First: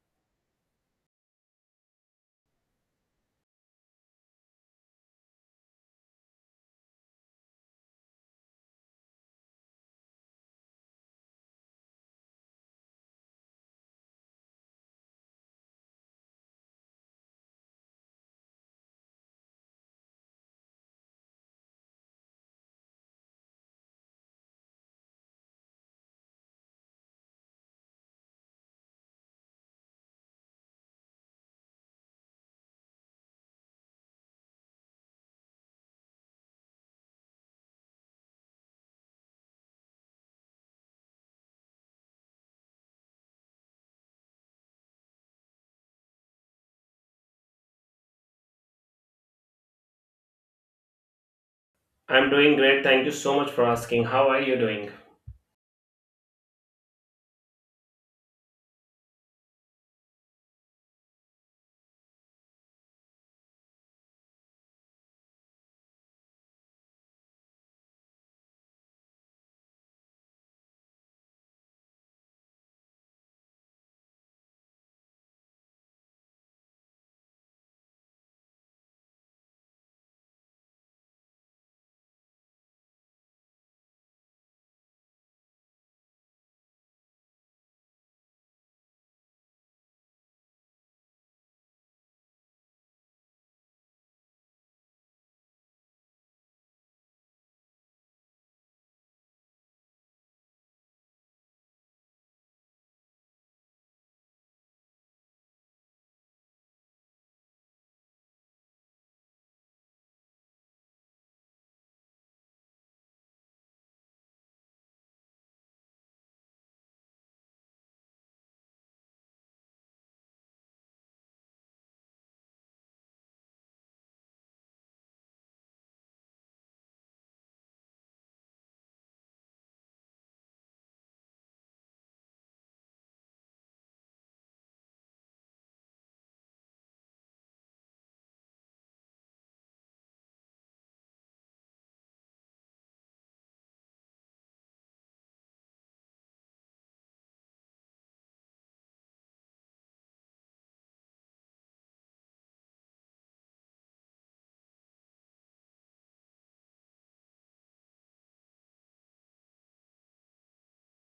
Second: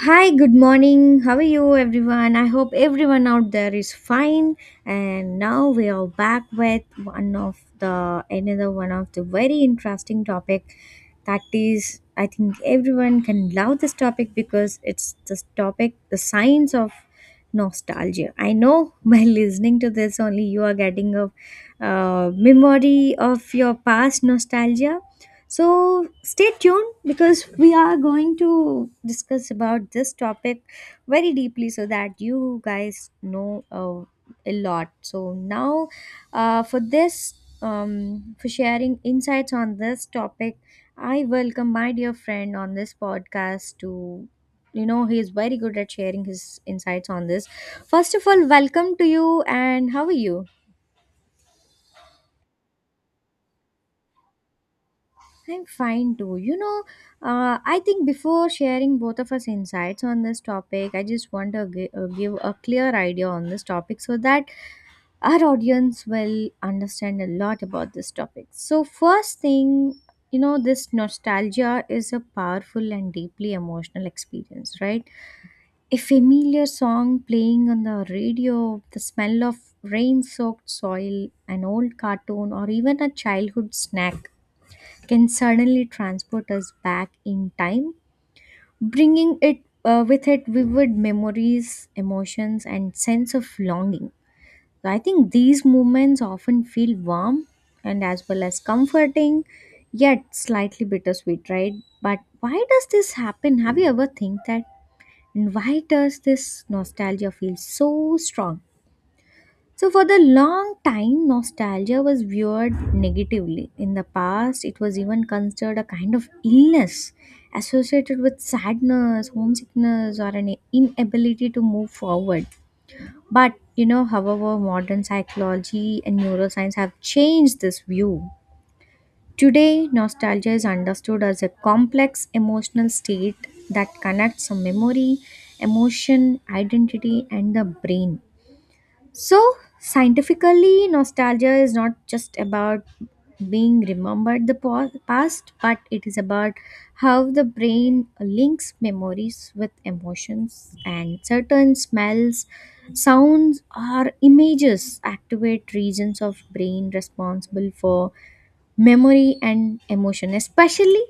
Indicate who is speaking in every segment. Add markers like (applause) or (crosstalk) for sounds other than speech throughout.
Speaker 1: Hi, good morning. How are you, everyone? I hope everyone out there is fine. And now we are back with one of the another one of the very interesting topic. That is, I think everyone can love this topic because the science of nostalgia. I know by (laughs) listening to this, only you are getting a memory of your past nostalgia, so stay tuned because we are going to discuss about this topic very deeply so that you guys know a lot. So now uh, for this for sharing insights on this topic, I welcome my dear friend on this podcast to. He is very good at sharing his insights on this. First of all, welcome to you, and how are you?
Speaker 2: I'm doing great. Thank you so much for asking. How are you doing?
Speaker 1: I'm fine too. I think before sharing both of us insights on this topic, I just want to give a clear idea on this topic so that our audience will understand a lot about this topic. So, first thing, this nostalgia is a powerful and deeply emotional experience, right? A familiar song playing on the radio, the smell of rain soaked soil, an old cartoon, or even a childhood snack can suddenly transport us back in time, bringing it with it vivid memories, emotions, and sense of longing. So I think these moments often feel warm and as well as comforting, yet slightly bittersweet, right? But why does this happen? Have you ever think that? And why does this nostalgia feel so strong? So, for the long time, nostalgia was viewed negatively. In the past, it was even considered a kind of illness associated with sadness, homesickness, or an inability to move forward. But, however, modern psychology and neuroscience have changed this view. Today, nostalgia is understood as a complex emotional state that connects a memory, emotion, identity, and the brain. So, scientifically, nostalgia is not just about being remembered the past, but it is about how the brain links memories with emotions, and certain smells, sounds, or images activate regions of brain responsible for memory and emotion, especially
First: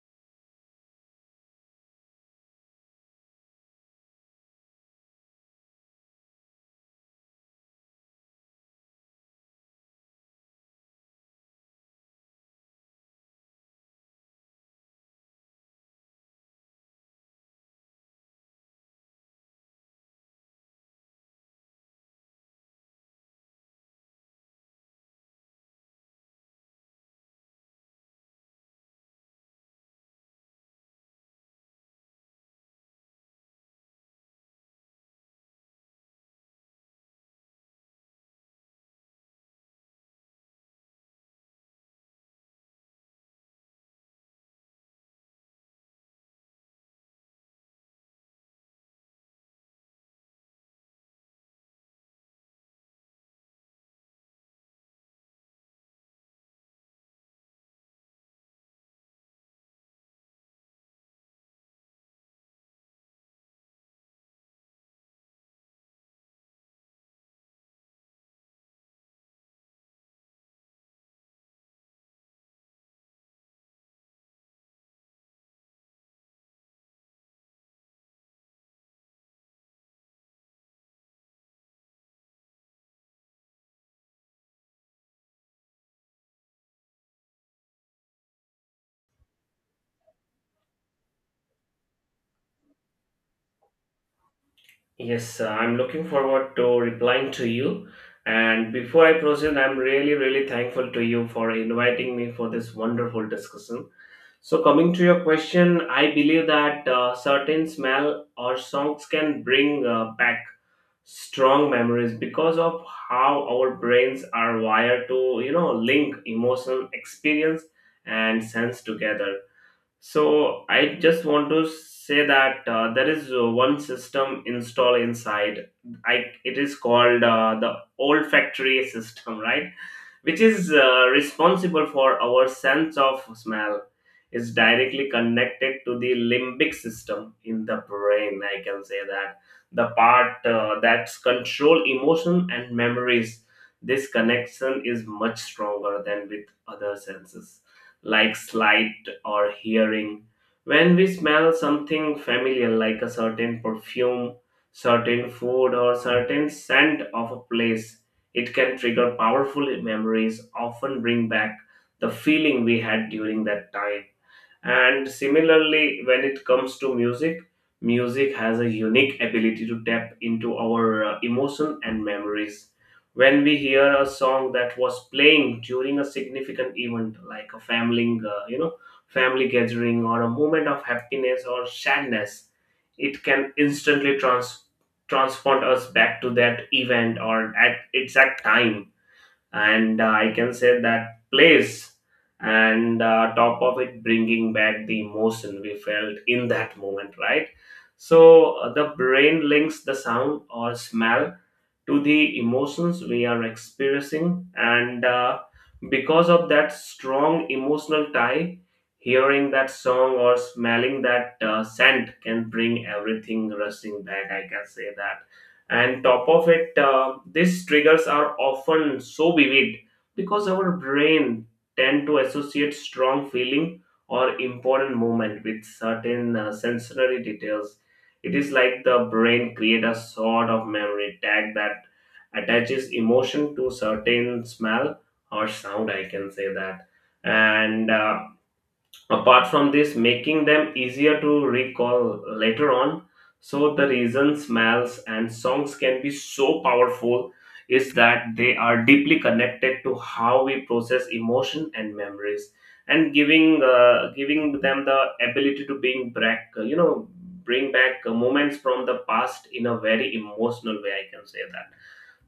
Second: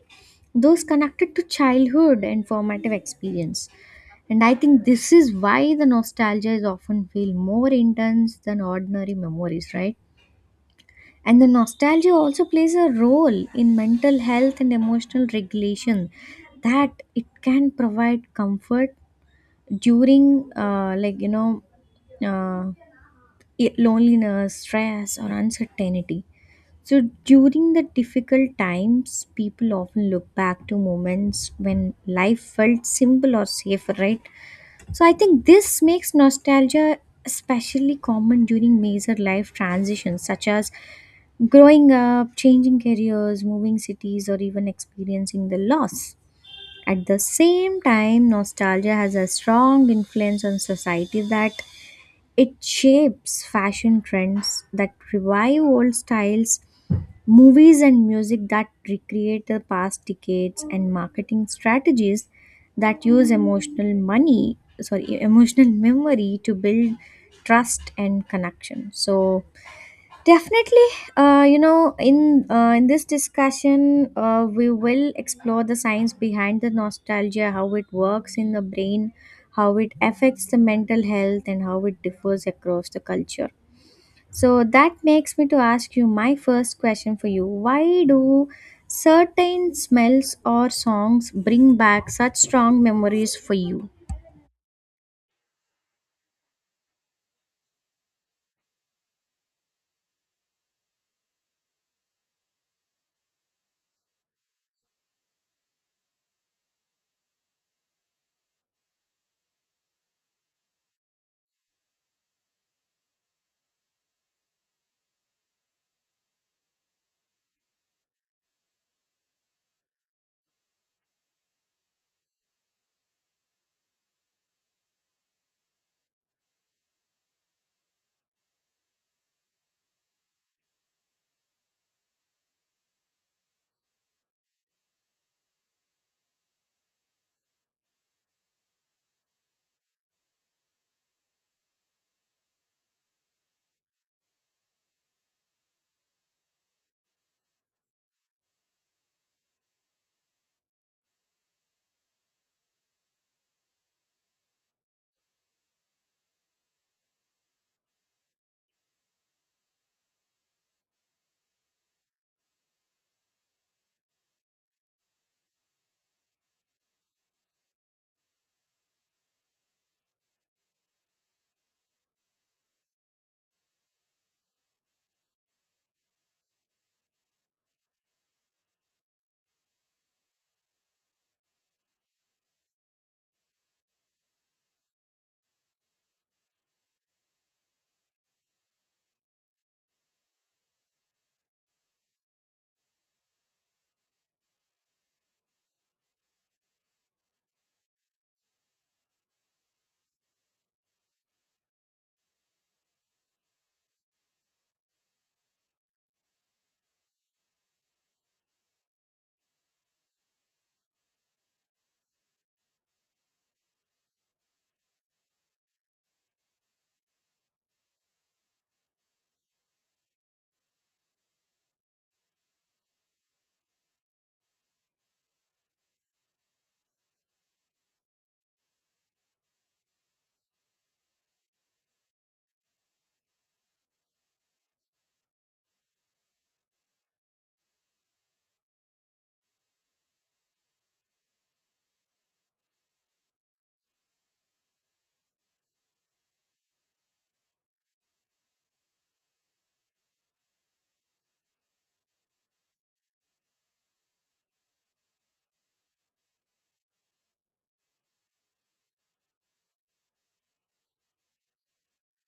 Speaker 1: those connected to childhood and formative experience. And I think this is why the nostalgia is often feel more intense than ordinary memories, right? And the nostalgia also plays a role in mental health and emotional regulation, that it can provide comfort during uh, loneliness, stress, or uncertainty. So during the difficult times, people often look back to moments when life felt simple or safe, right? So I think this makes nostalgia especially common during major life transitions, such as growing up, changing careers, moving cities, or even experiencing the loss. At the same time, nostalgia has a strong influence on society, that it shapes fashion trends that revive old styles, movies and music that recreate the past decades, and marketing strategies that use emotional money, sorry, emotional memory to build trust and connection. So definitely, in this discussion, we will explore the science behind the nostalgia, how it works in the brain, how it affects the mental health, and how it differs across the culture. So that makes me to ask you my first question for you. Why do certain smells or songs bring back such strong memories for you?
Speaker 2: Yes, I'm looking forward to replying to you. And before I proceed, I'm really, really thankful to you for inviting me for this wonderful discussion. So, coming to your question, I believe that certain smell or songs can bring back strong memories because of how our brains are wired to, you know, link emotion, experience, and sense together. So I just want to say that there is one system installed inside. I it is called the olfactory system, right? Which is responsible for our sense of smell. Is directly connected to the limbic system in the brain. I can say that the part that's control emotion and memories. This connection is much stronger than with other senses like slight or hearing. When we smell something familiar, like a certain perfume, certain food, or certain scent of a place, it can trigger powerful memories, often bring back the feeling we had during that time. And similarly, when it comes to music, music has a unique ability to tap into our emotion and memories. When we hear a song that was playing during a significant event, like a family, family gathering, or a moment of happiness or sadness, it can instantly transport us back to that event or at exact time and I can say that place and top of it bringing back the emotion we felt in that moment, right? So the brain links the sound or smell to the emotions we are experiencing. And because of that strong emotional tie, hearing that song or smelling that scent can bring everything rushing back. I can say that. And top of it, these triggers are often so vivid because our brain tend to associate strong feeling or important moment with certain sensory details. It is like the brain create a sort of memory tag that attaches emotion to certain smell or sound. I can say that, and apart from this, making them easier to recall later on, so the reason smells and songs can be so powerful is that they are deeply connected to how we process emotion and memories, and giving them the ability to bring back bring back moments from the past in a very emotional way. I can say that.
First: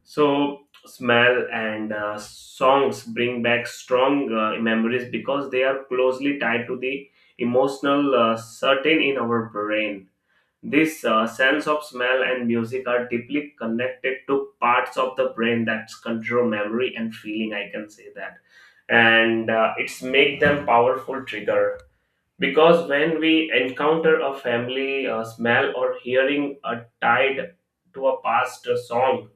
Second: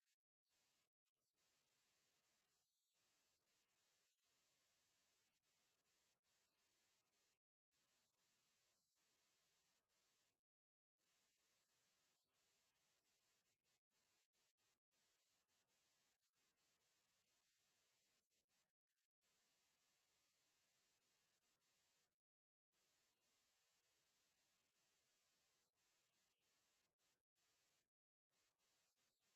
Speaker 2: So, smell and songs bring back strong memories because they are closely tied to the emotional certain in our brain. This sense of smell and music are deeply connected to parts of the brain that control memory and feeling. I can say that, and it's make them powerful trigger because when we encounter a family smell or hearing a tied to a past song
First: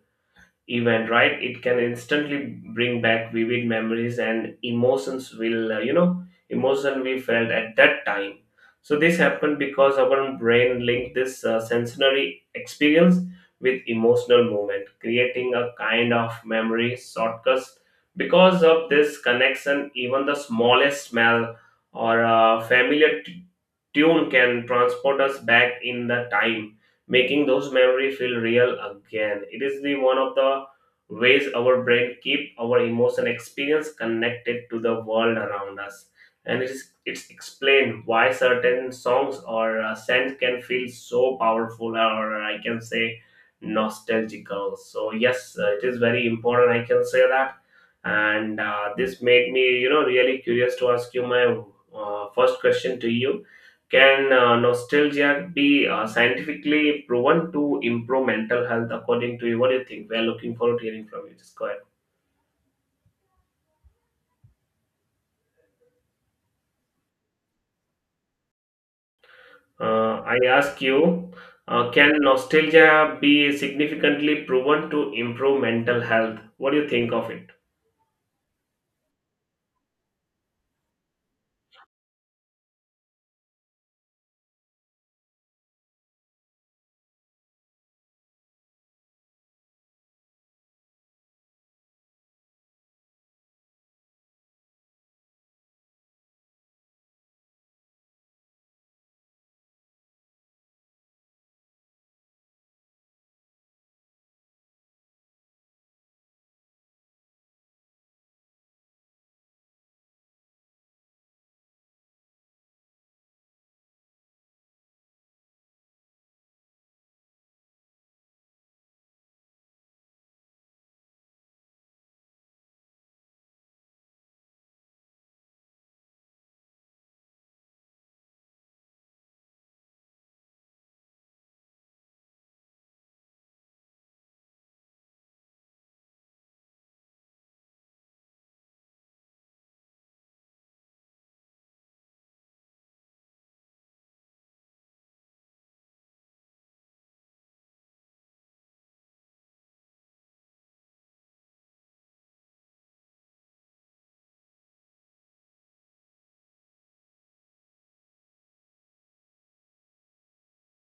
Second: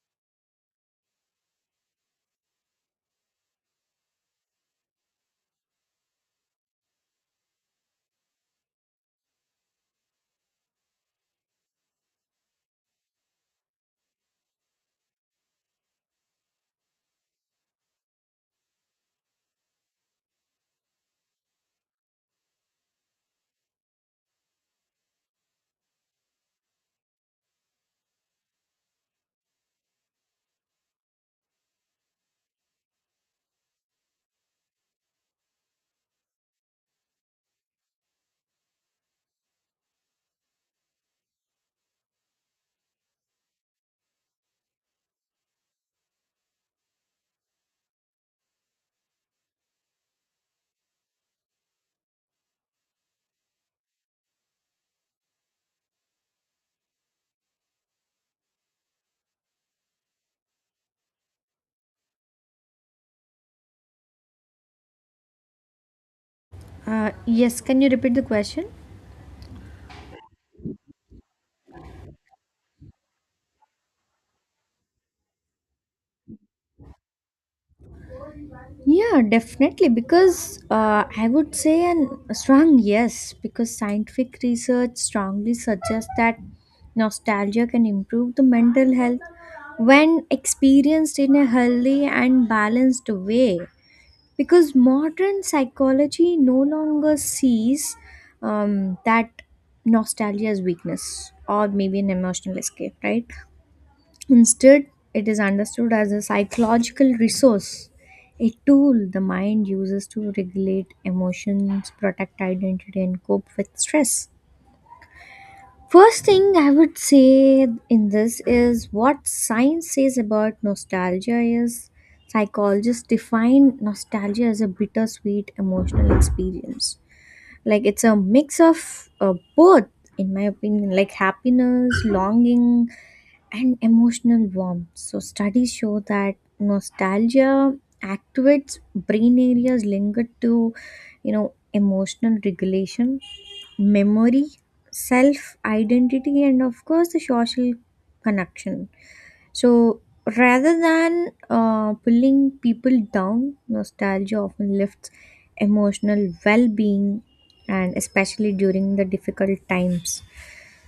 Speaker 2: event, right? It can instantly bring back vivid memories and emotions will, emotion we felt at that time. So this happened because our brain linked this sensory experience with emotional movement, creating a kind of memory shortcut. Because of this connection, even the smallest smell or a familiar tune can transport us back in the time, making those memories feel real again. It is the one of the ways our brain keep our emotion experience connected to the world around us. And it's explained why certain songs or scents can feel so powerful or I can say nostalgical. So yes, it is very important. I can say that. And this made me, you know, really curious to ask you my first question to you. Can nostalgia be scientifically proven to improve mental health according to you? What do you think? We are looking forward to hearing from you. Just go ahead.
Speaker 1: Yes, can you repeat the question?
Speaker 2: I ask you, can nostalgia be significantly proven to improve mental health? What do you think of it?
Speaker 1: Yeah, definitely. Because I would say a strong yes, because scientific research strongly suggests that nostalgia can improve the mental health when experienced in a healthy and balanced way. Because modern psychology no longer sees that nostalgia as weakness or maybe an emotional escape, right? Instead, it is understood as a psychological resource, a tool the mind uses to regulate emotions, protect identity, and cope with stress. First thing I would say in this is what science says about nostalgia is psychologists define nostalgia as a bittersweet emotional experience. Like it's a mix of both, in my opinion, like happiness, longing, and emotional warmth. So studies show that nostalgia activates brain areas linked to, emotional regulation, memory, self identity, and of course, the social connection. So, rather than pulling people down, nostalgia often lifts emotional well being, and especially during the difficult times.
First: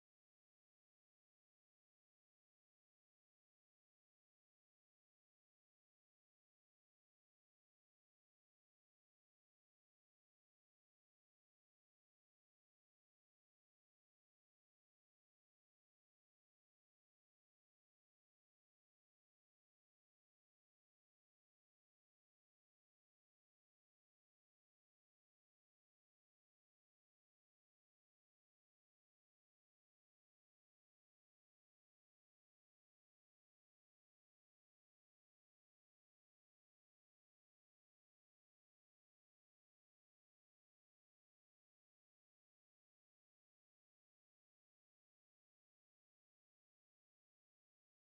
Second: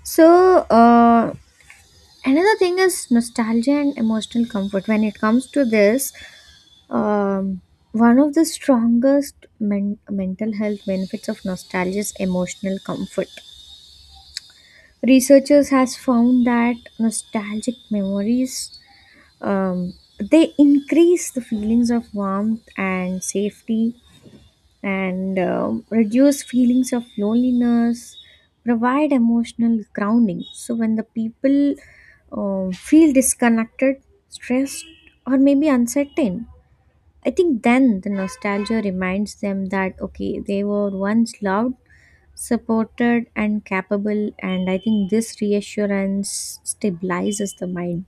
Speaker 1: So, another thing is nostalgia and emotional comfort. When it comes to this, um, one of the strongest mental health benefits of nostalgia is emotional comfort. Researchers has found that nostalgic memories um, they increase the feelings of warmth and safety, and reduce feelings of loneliness, provide emotional grounding. So when the people feel disconnected, stressed, or maybe uncertain, I think then the nostalgia reminds them that okay, they were once loved, supported, and capable, and I think this reassurance stabilizes the mind.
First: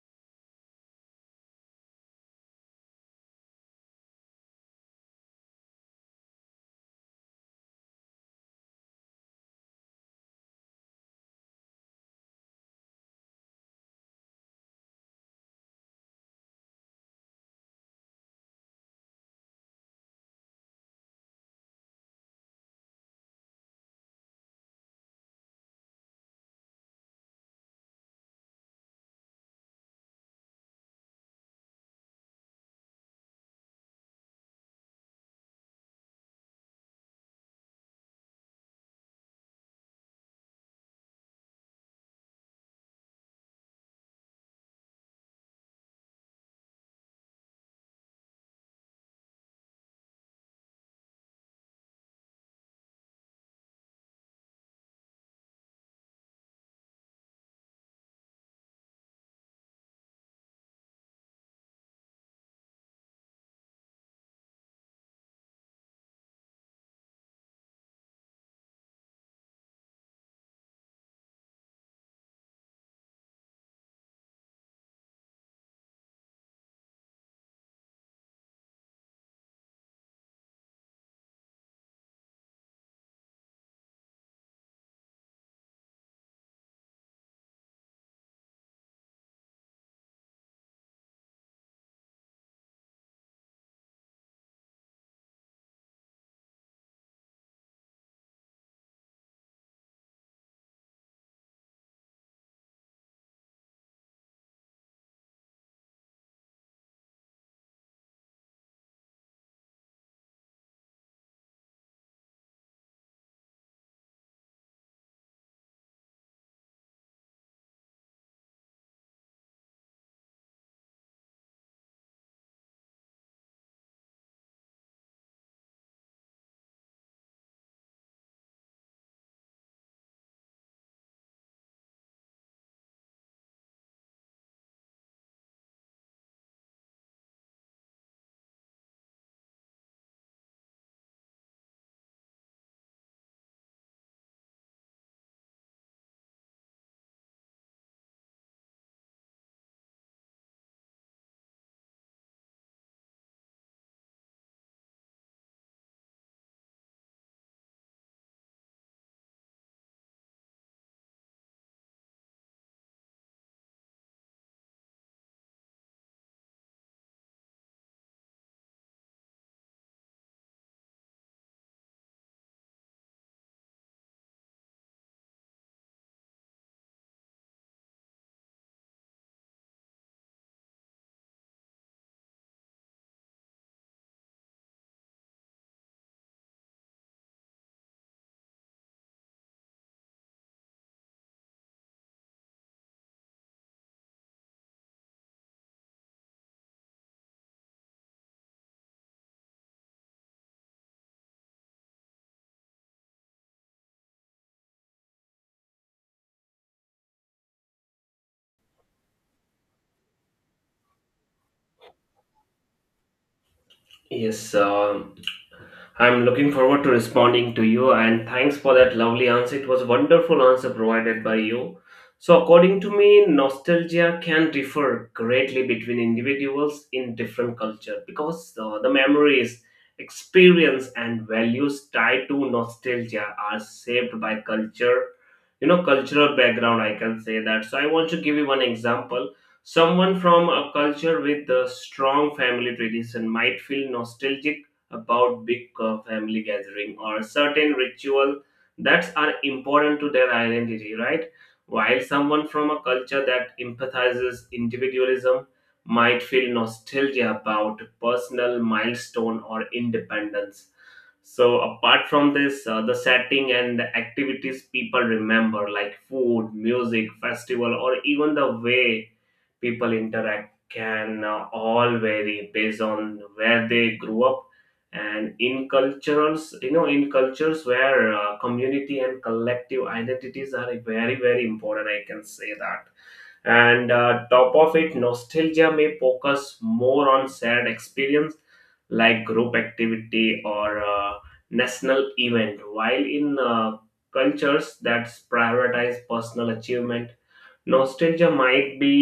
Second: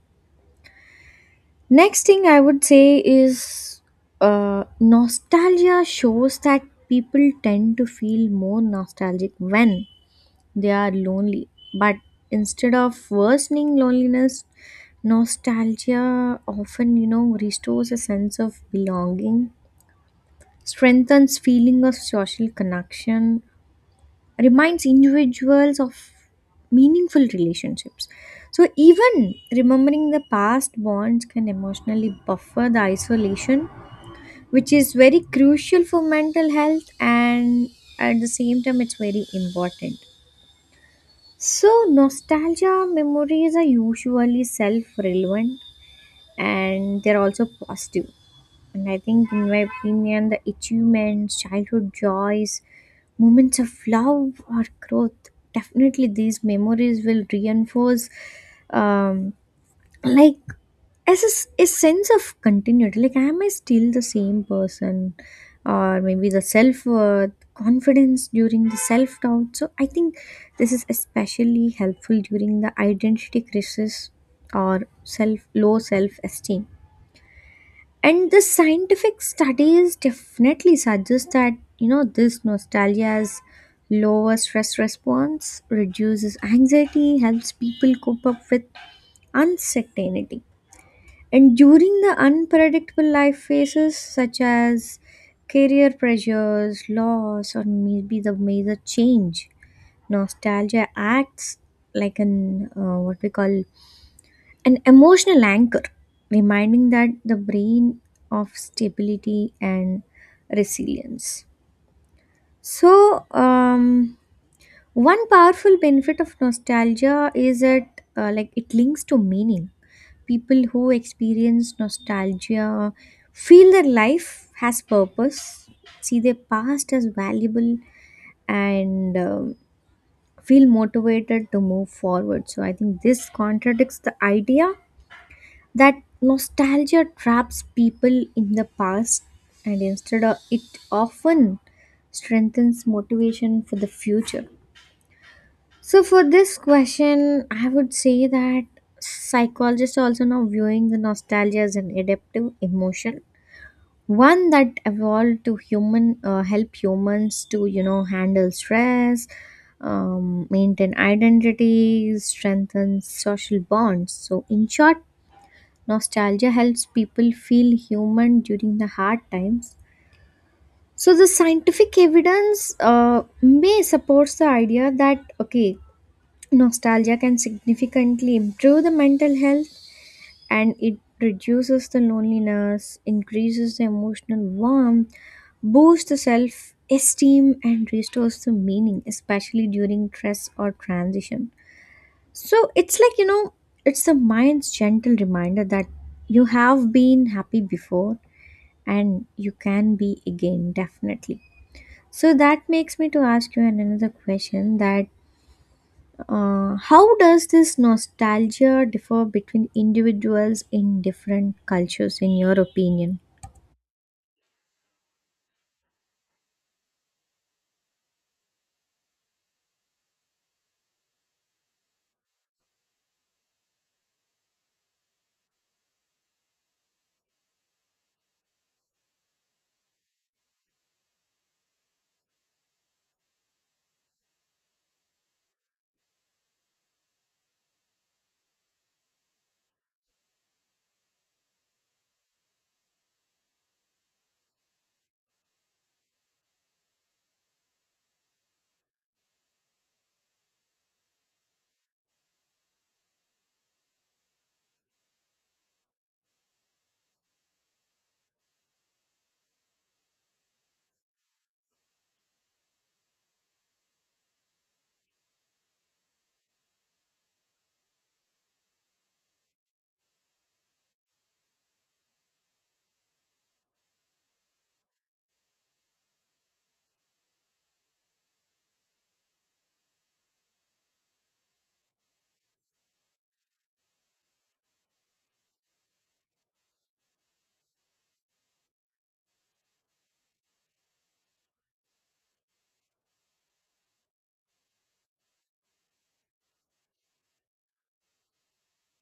Speaker 1: Next thing I would say is nostalgia shows that people tend to feel more nostalgic when they are lonely. But instead of worsening loneliness, nostalgia often, restores a sense of belonging, strengthens feeling of social connection, reminds individuals of meaningful relationships. So, even remembering the past bonds can emotionally buffer the isolation, which is very crucial for mental health, and at the same time, it's very important. So, nostalgia memories are usually self relevant, and they're also positive, and I think, in my opinion, the achievements, childhood joys, moments of love or growth, definitely these memories will reinforce, um, like, a sense of continuity. Like, am I still the same person? Or maybe the self worth, confidence during the self doubt. So, I think this is especially helpful during the identity crisis or self low self esteem, and the scientific studies definitely suggest that this nostalgia's lower stress response reduces anxiety, helps people cope up with uncertainty, and during the unpredictable life phases such as career pressures, loss, or maybe the major change, nostalgia acts like an what we call an emotional anchor, reminding that the brain of stability and resilience. So, one powerful benefit of nostalgia is that like it links to meaning. People who experience nostalgia feel their life has purpose, see their past as valuable, and feel motivated to move forward. So, I think this contradicts the idea that nostalgia traps people in the past, and instead of it often strengthens motivation for the future. So for this question I would say that psychologists are also now viewing the nostalgia as an adaptive emotion, one that evolved to human help humans to handle stress, maintain identity, strengthen social bonds. So in short, nostalgia helps people feel human during the hard times. So the scientific evidence may supports the idea that okay, nostalgia can significantly improve the mental health, and it reduces the loneliness, increases the emotional warmth, boosts the self esteem, and restores the meaning, especially during stress or transition. So it's like, it's the mind's gentle reminder that you have been happy before, and you can be again, definitely. So that makes me to ask you another question, that how does this nostalgia differ between individuals in different cultures in your opinion?
Speaker 2: Yes, I'm looking forward to responding to you and thanks for that lovely answer. It was a wonderful answer provided by you. So, according to me, nostalgia can differ greatly between individuals in different culture because the memories, experience, and values tied to nostalgia are shaped by culture, you know, cultural background. I can say that. So, I want to give you one example. Someone from a culture with a strong family tradition might feel nostalgic about big family gathering or certain ritual that are important to their identity, right? While someone from a culture that empathizes individualism might feel nostalgia about personal milestone or independence. So apart from this, the setting and the activities people remember, like food, music, festival, or even the way people interact can all vary based on where they grew up, and in cultures where community and collective identities are very, very important. I can say that, and top of it nostalgia may focus more on sad experience like group activity or national event, while in cultures that prioritize personal achievement, nostalgia might be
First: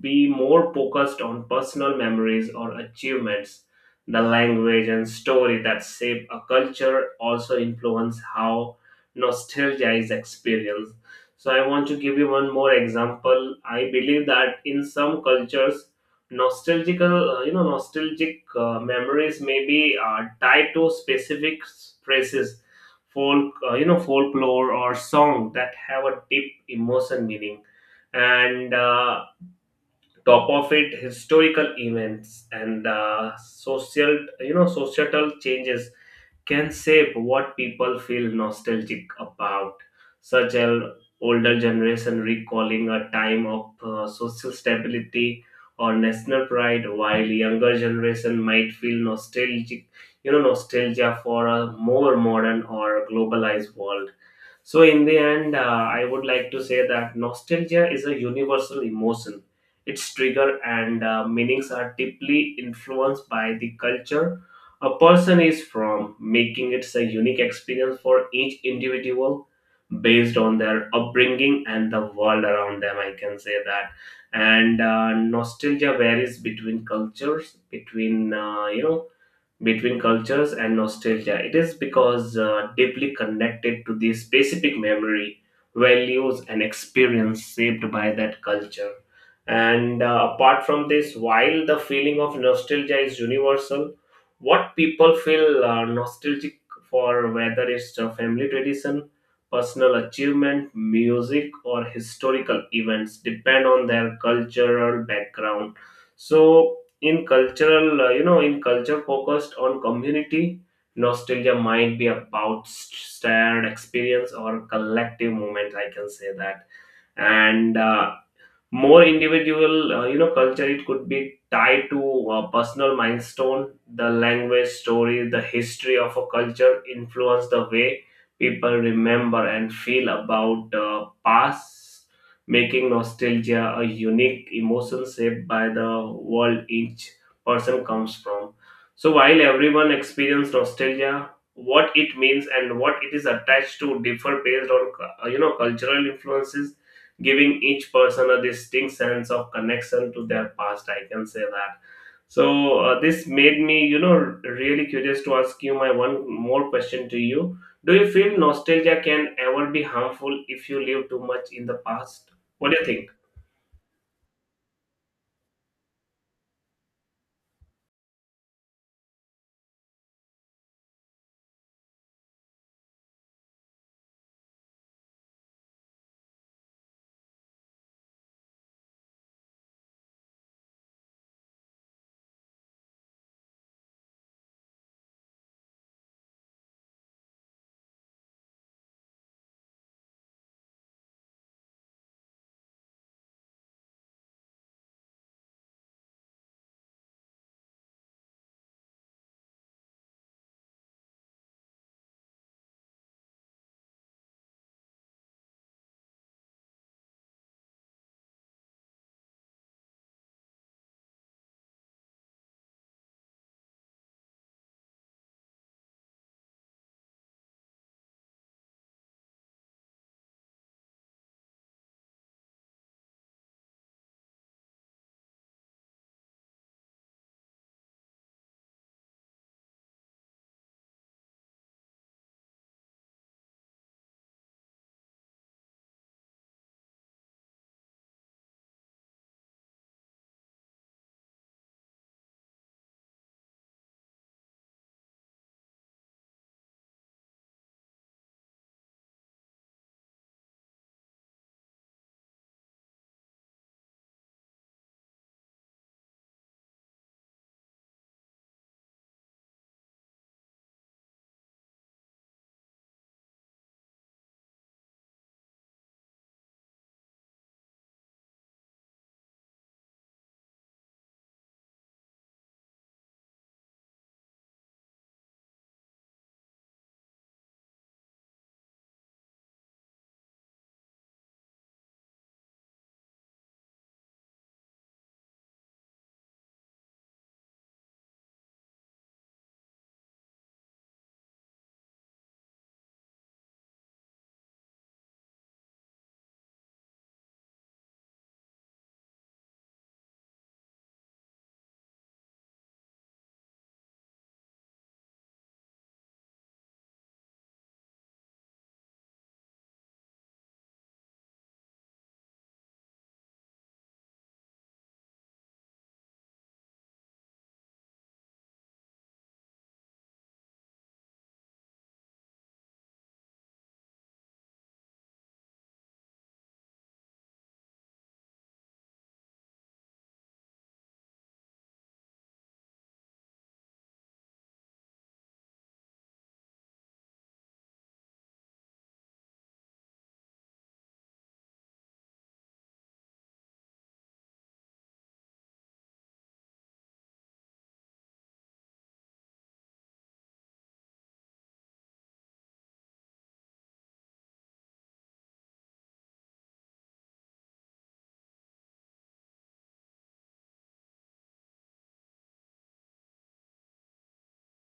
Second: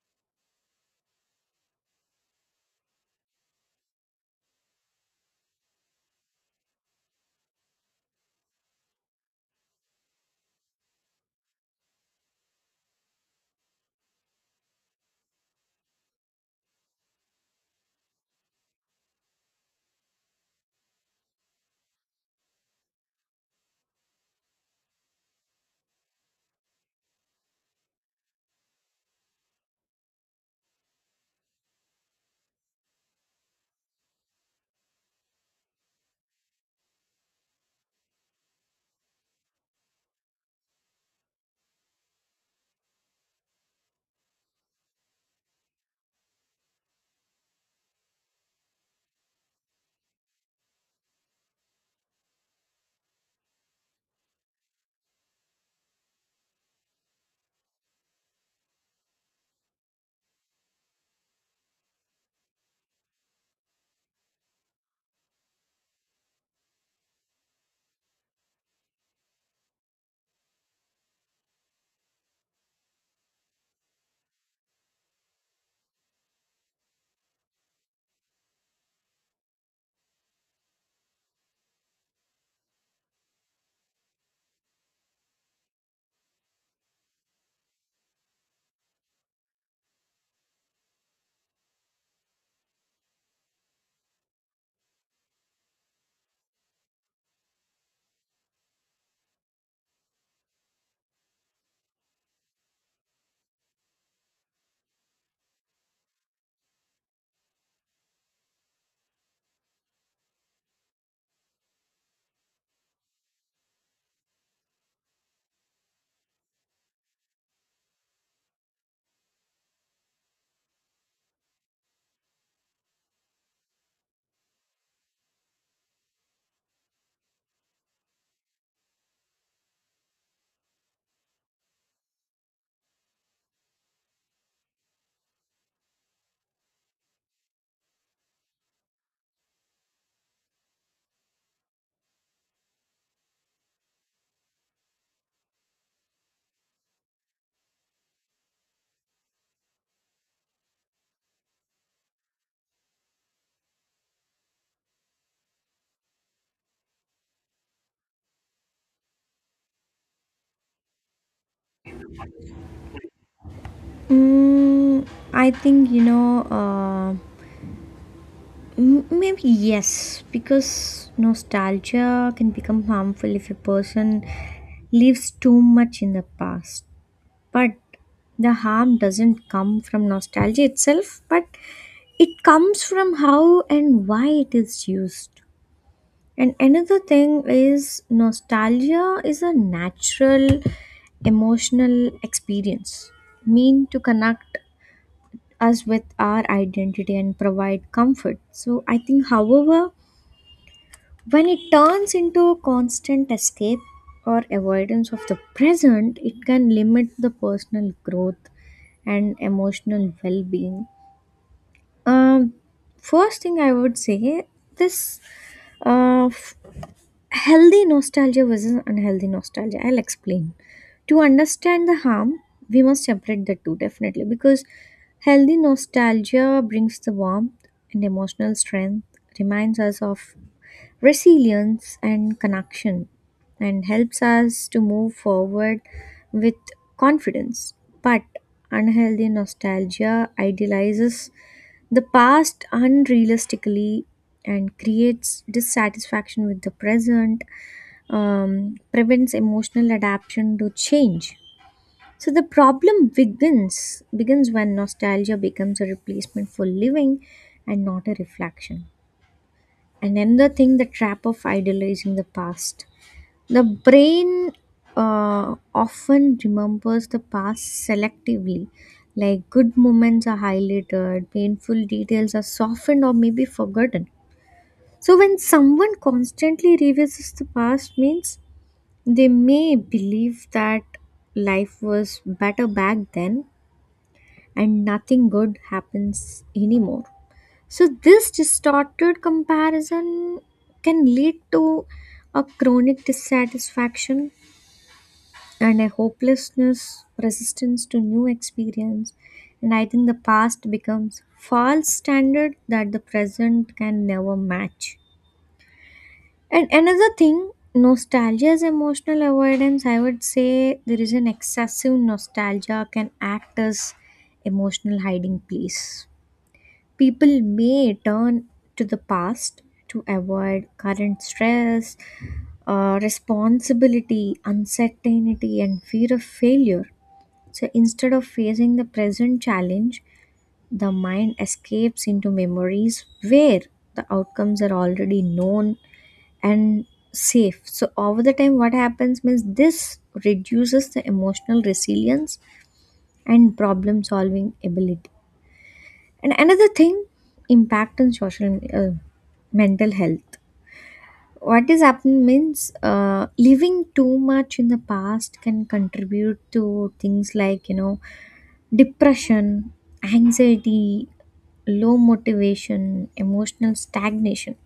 Speaker 2: be more focused on personal memories or achievements. The language and story that shape a culture also influence how nostalgia is experienced. So I want to give you one more example. I believe that in some cultures, nostalgic memories may be tied to specific phrases, folklore or song that have a deep emotion meaning, and top of it historical events and social, societal changes can shape what people feel nostalgic about, such as older generation recalling a time of social stability or national pride, while younger generation might feel nostalgic you know nostalgia for a more modern or globalized world. So, in the end, I would like to say that nostalgia is a universal emotion. Its trigger and meanings are deeply influenced by the culture a person is from, making it a unique experience for each individual based on their upbringing and the world around them. I can say that. And nostalgia varies between cultures, between cultures and nostalgia. It is because deeply connected to the specific memory, values, and experience shaped by that culture. And apart from this, while the feeling of nostalgia is universal, what people feel nostalgic for, whether it's a family tradition, personal achievement, music, or historical events, depend on their cultural background. So, in cultural you know in culture focused on community, nostalgia might be about shared experience or collective moments. I can say that, and more individual, culture, it could be tied to a personal milestone. The language story, the history of a culture influence the way people remember and feel about the past, making nostalgia a unique emotion shaped by the world each person comes from. So while everyone experiences nostalgia, what it means and what it is attached to differ based on cultural influences, giving each person a distinct sense of connection to their past. I can say that. So this made me, you know, really curious to ask you my one more question to you. Do you feel nostalgia can ever be harmful if you live too much in the past? What do you think?
Speaker 1: Mm, I think maybe yes, because nostalgia can become harmful if a person lives too much in the past. But the harm doesn't come from nostalgia itself, but it comes from how and why it is used. And another thing is, nostalgia is a natural emotional experience, mean to connect us with our identity and provide comfort. So I think, however, when it turns into a constant escape or avoidance of the present, it can limit the personal growth and emotional well being. Um, first thing I would say this uh, f- healthy nostalgia versus unhealthy nostalgia. I'll explain. To understand the harm, we must separate the two definitely, because healthy nostalgia brings the warmth and emotional strength, reminds us of resilience and connection, and helps us to move forward with confidence. But unhealthy nostalgia idealizes the past unrealistically and creates dissatisfaction with the present, prevents emotional adaptation to change. So the problem begins when nostalgia becomes a replacement for living and not a reflection. And another thing, the trap of idealizing the past. The brain often remembers the past selectively, like good moments are highlighted, painful details are softened or maybe forgotten. So when someone constantly revisits the past means they may believe that life was better back then, and nothing good happens anymore. So, this distorted comparison can lead to a chronic dissatisfaction and a hopelessness, resistance to new experience. And I think the past becomes false standard that the present can never match. And another thing, nostalgia is emotional avoidance. I would say there is an excessive nostalgia can act as emotional hiding place. People may turn to the past to avoid current stress, responsibility, uncertainty, and fear of failure. So instead of facing the present challenge, the mind escapes into memories where the outcomes are already known and safe. So, over the time, what happens means this reduces the emotional resilience and problem solving ability. And another thing, impact on social mental health. What is happening means living too much in the past can contribute to things like depression, anxiety, low motivation, emotional stagnation.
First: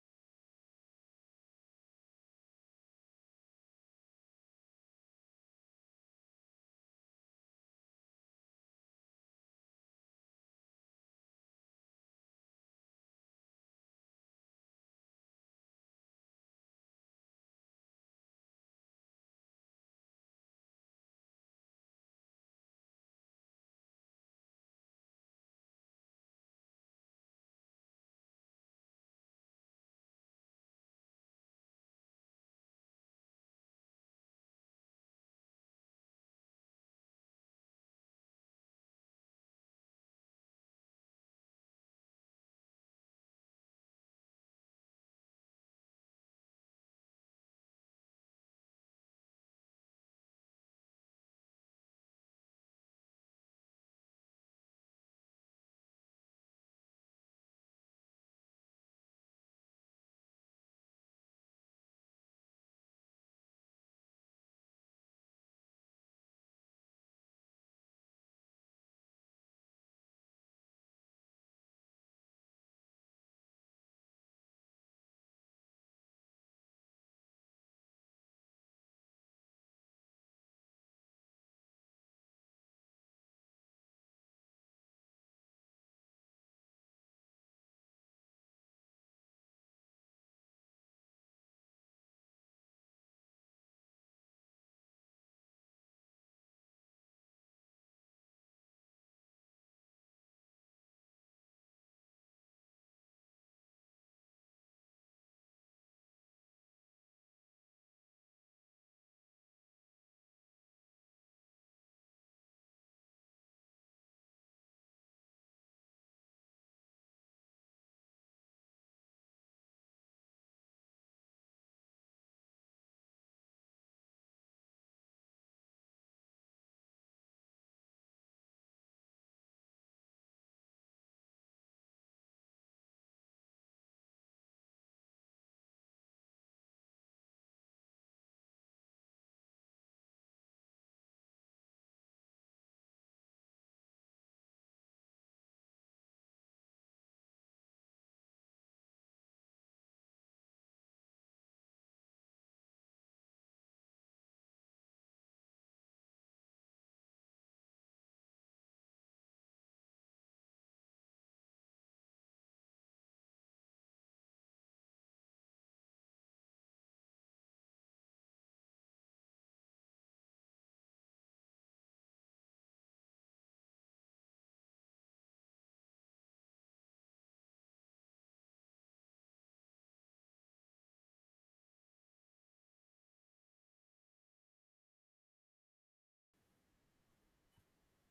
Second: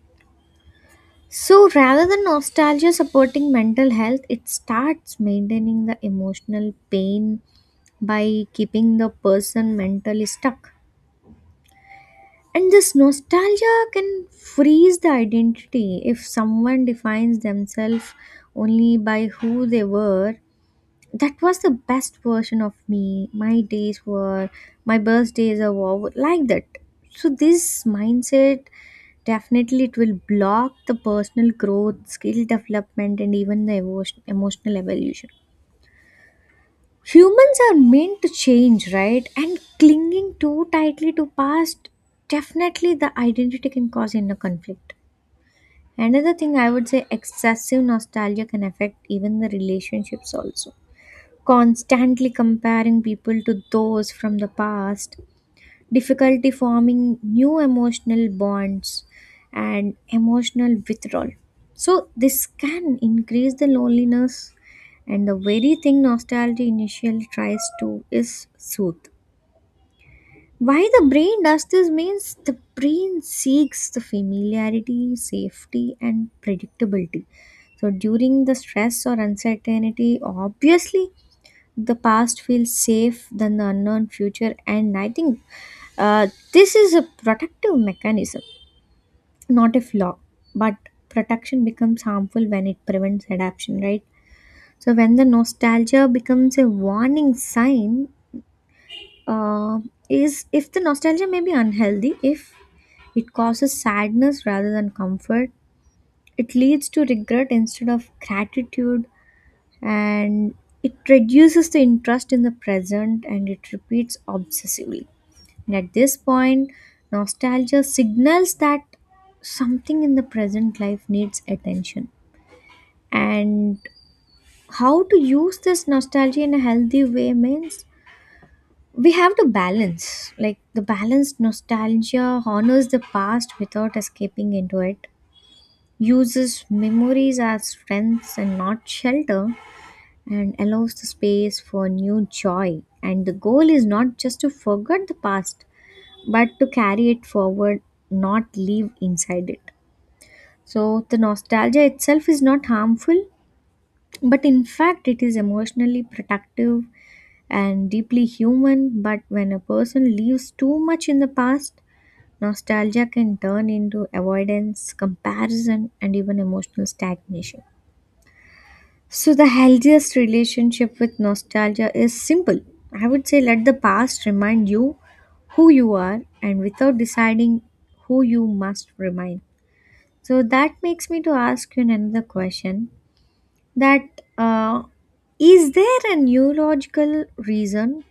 Speaker 1: So rather than nostalgia supporting mental health, it starts maintaining the emotional pain by keeping the person mentally stuck. And this nostalgia can freeze the identity if someone defines themselves only by who they were. That was the best version of me. My days were, my birthdays are over, like that. So, this mindset definitely it will block the personal growth, skill development, and even the emotional evolution. Humans are meant to change, right, and clinging too tightly to past definitely the identity can cause inner conflict. Another thing, I would say excessive nostalgia can affect even the relationships also, constantly comparing people to those from the past, difficulty forming new emotional bonds, and emotional withdrawal. So, this can increase the loneliness, and the very thing nostalgia initially tries to is soothe. Why the brain does this means the brain seeks the familiarity, safety, and predictability. So, during the stress or uncertainty, obviously the past feels safe than the unknown future, and I think uh, this is a protective mechanism, not a flaw, but protection becomes harmful when it prevents adaptation, right? So when the nostalgia becomes a warning sign, uh, is if the nostalgia may be unhealthy if it causes sadness rather than comfort, it leads to regret instead of gratitude, and it reduces the interest in the present and it repeats obsessively. And at this point, nostalgia signals that something in the present life needs attention. And how to use this nostalgia in a healthy way means we have to balance. Like the balanced nostalgia honors the past without escaping into it, uses memories as friends and not shelter, and allows the space for new joy. And the goal is not just to forget the past, but to carry it forward, not live inside it. So the nostalgia itself is not harmful, but in fact, it is emotionally protective and deeply human. But when a person lives too much in the past, nostalgia can turn into avoidance, comparison, and even emotional stagnation. So, the healthiest relationship with nostalgia is simple. I would say let the past remind you who you are and without deciding who you must remain. So, that makes me to ask you another question, that is there a neurological reason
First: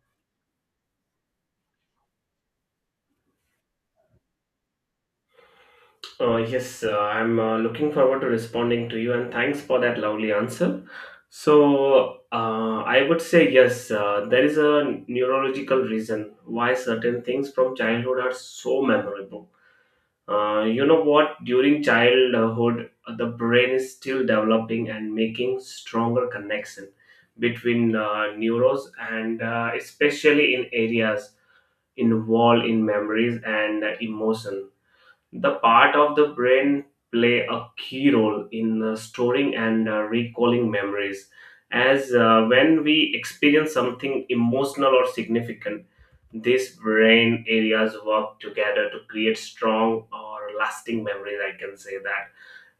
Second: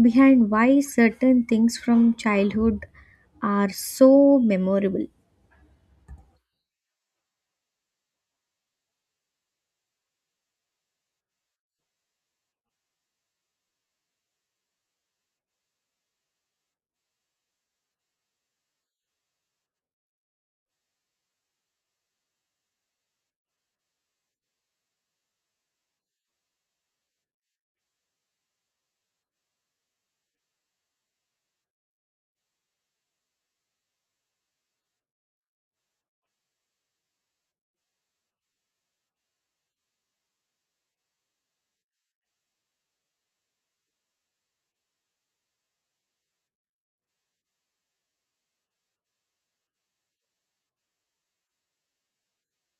Speaker 1: behind why certain things from childhood are so memorable?
Speaker 2: Yes, I'm looking forward to responding to you, and thanks for that lovely answer. So, I would say yes, there is a neurological reason why certain things from childhood are so memorable. You know what? During childhood, the brain is still developing and making stronger connection between neurons, and especially in areas involved in memories and emotion. The part of the brain play a key role in storing and recalling memories, as when we experience something emotional or significant, these brain areas work together to create strong or lasting memories. I can say that,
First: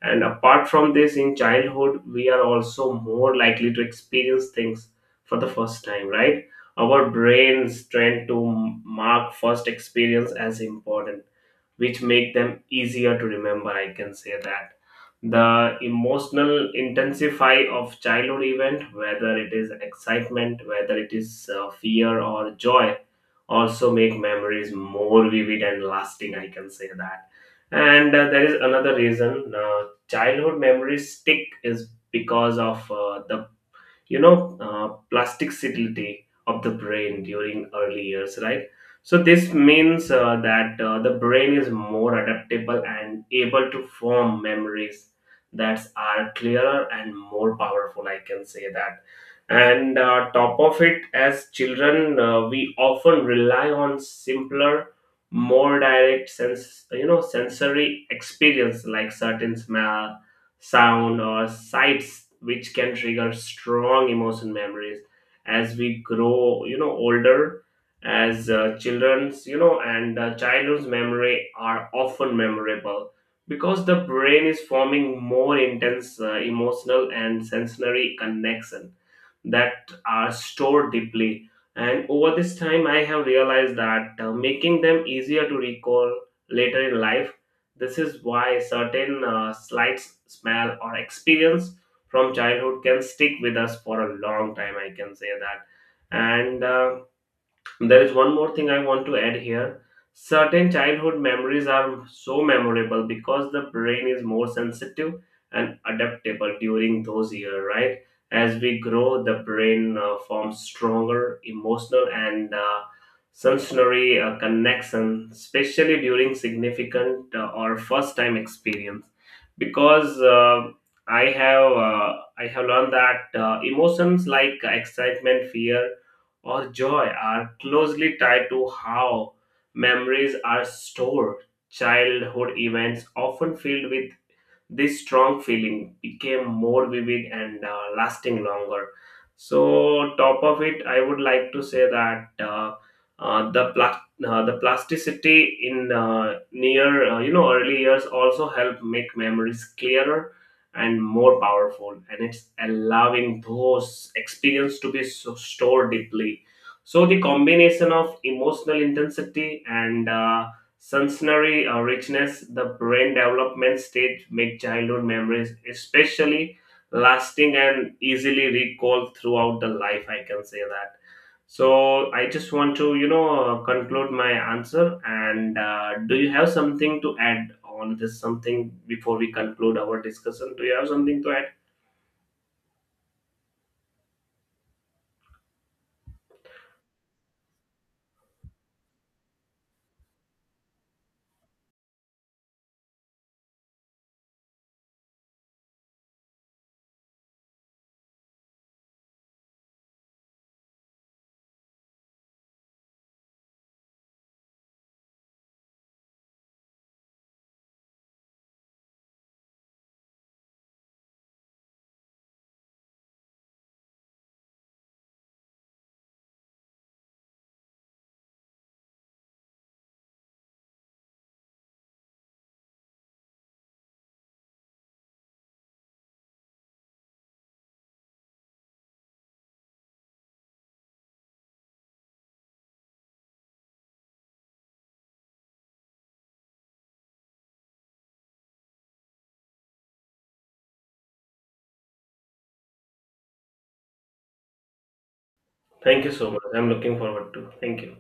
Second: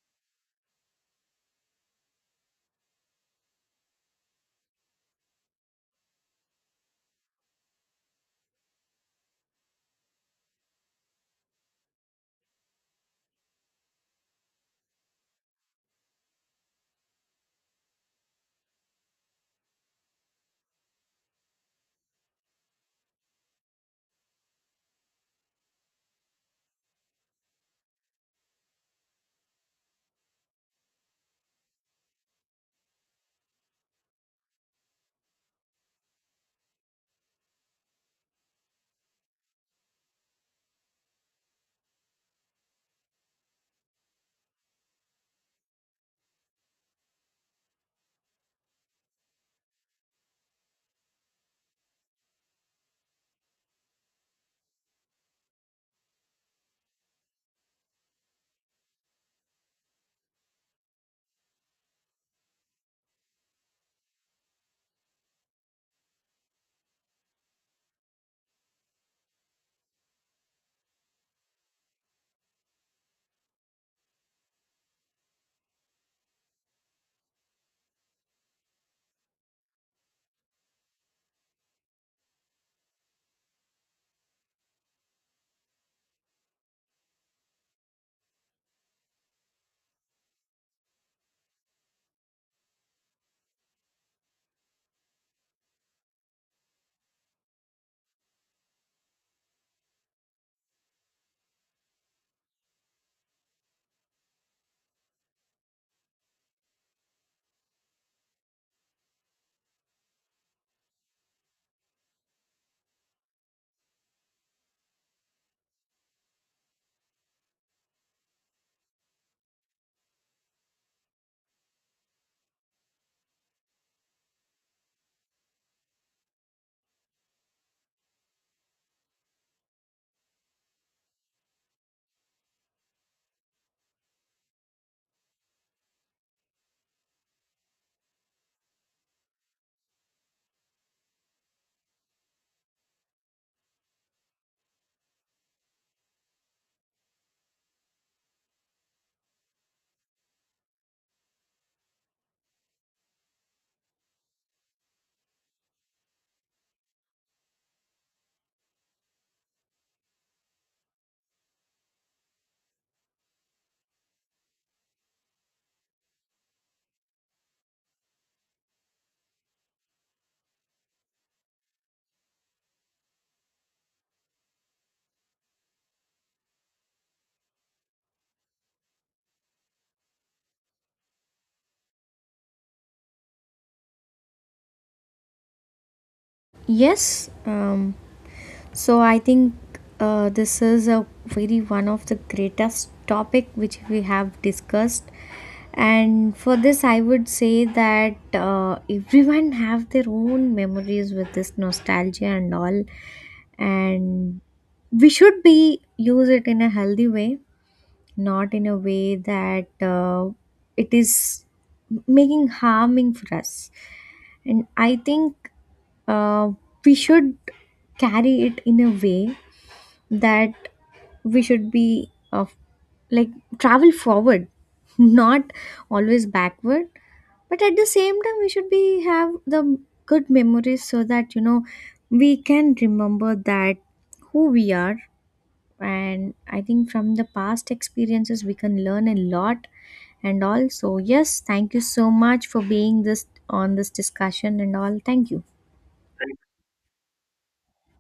Speaker 2: and apart from this, in childhood, we are also more likely to experience things for the first time, right? Our brains tend to mark first experience as important, which make them easier to remember. I can say that. The emotional intensify of childhood event, whether it is excitement, whether it is fear or joy, also make memories more vivid and lasting. I can say that, and there is another reason childhood memories stick is because of the plasticity of the brain during early years, right? So this means that the brain is more adaptable and able to form memories that are clearer and more powerful. I can say that, and top of it, as children, we often rely on simpler, more direct sense, sensory experience like certain smell, sound, or sights, which can trigger strong emotion memories as we grow, you know, older. As children's, you know, and childhood's memory are often memorable because the brain is forming more intense emotional and sensory connection that are stored deeply, and over this time I have realized that making them easier to recall later in life, this is why certain slights, smell, or experience from childhood can stick with us for a long time. I can say that, and. There is one more thing I want to add here. Certain childhood memories are so memorable because the brain is more sensitive and adaptable during those years, right? As we grow, the brain forms stronger emotional and sensory connection, especially during significant or first-time experience. Because I have uh, I have learned that emotions like excitement, fear, or joy are closely tied to how memories are stored. Childhood events, often filled with this strong feeling, became more vivid and lasting longer. So top of it I would like to say that uh, the pla- the plasticity in near you know early years also help make memories clearer and more powerful, and it's allowing those experience to be so stored deeply. So the combination of emotional intensity and sensory richness, the brain development stage, make childhood memories especially lasting and easily recalled throughout the life. I can say that. So I just want to, you know, conclude my answer, and do you have something to add on this, something before we conclude our discussion? Do you have something to add?
Speaker 1: Yes, um, So I think this is a very one of the greatest topic which we have discussed, and for this I would say that everyone (laughs) have their own memories with this nostalgia and all, and we should be use it in a healthy way, not in a way that it is making harming for us, and I think uh, we should carry it in a way that we should be of, like, travel forward (laughs) not always backward, but at the same time we should be have the good memories so that we can remember that who we are. And I think from the past experiences we can learn a lot. And also, yes, thank you so much for being this on this discussion and all. Thank you.
Speaker 2: Thank you so much. I'm looking forward to. Thank you.